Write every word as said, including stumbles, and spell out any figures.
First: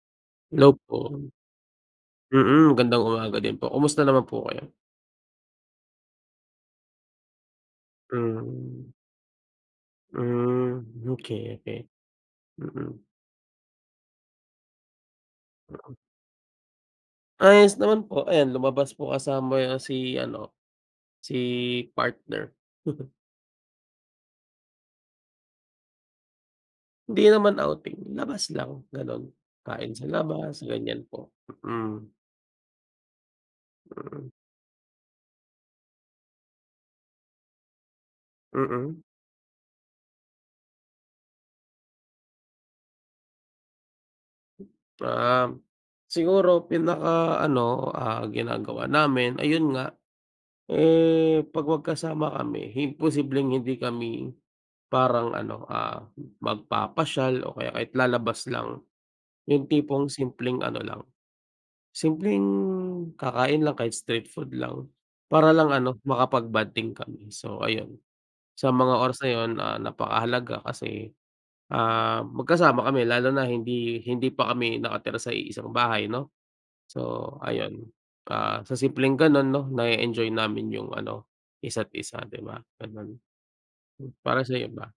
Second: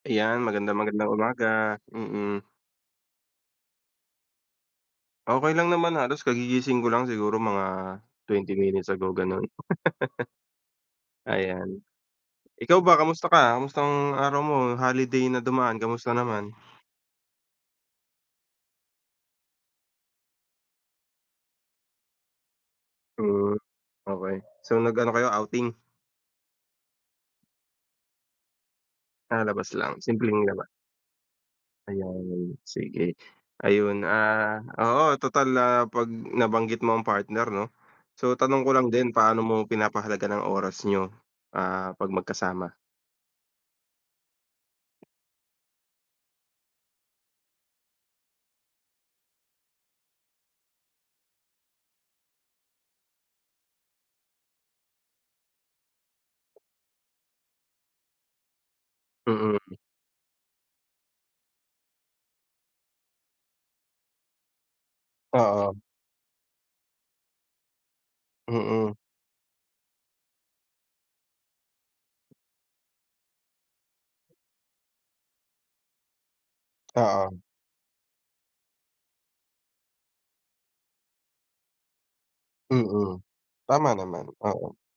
Ayan. Magandang, Hello magandang po. umaga. Mm. Mm, gandang umaga din po. Kumusta naman po kayo? Okey lang naman halos kagigising ko lang. Siguro mga twenty minutes Hmm. ago, gano'n. Hmm, okey, Ayan. okey. Ikaw ba Mm. kamusta ka? Kamusta ang araw mo no'ng holiday na dumaan Mm. kamusta naman? Ayos naman po. Ayan, lumabas po kasama yung si ano, si partner. Hmm, okey. So, nag-ano kayo, outing? Hindi naman outing, labas lang gano'n. Ah, labas Kain lang. sa Simpleng labas, labas. ganyan po, mm. Ayan, sige. Ayun, Mm. ah oo, total, ah, napag nabanggit mo ang partner 'no, so tanong ko lang Mm. din, paano mo pinapahalagan ang oras niyo, ah, 'pag magkasama? Um, siguro pinakaano, ah, ginagawa namin ayun nga, eh, 'pag magkasama kami imposibleng hindi kami parang ano, ah, magpapasyal o kaya kahit lalabas lang. Mm. Yung tipong simpleng ano lang, simpleng kakain lang kahit street food lang para lang Oo. ano, makapag-bonding kami. So, ayun. Sa Mm. mga oras na 'yon, ah, napakahalaga kasi, ah, magkasama kami lalo na hindi hindi pa kami nakatira sa iisang bahay 'no. So, Oo. ayun, ah, sa simpleng gano'n 'no na-e-enjoy namin yung ano, isa't isa, 'di ba, gano'n. Mm, tama Mm, naman, para sa'yo oo. ba?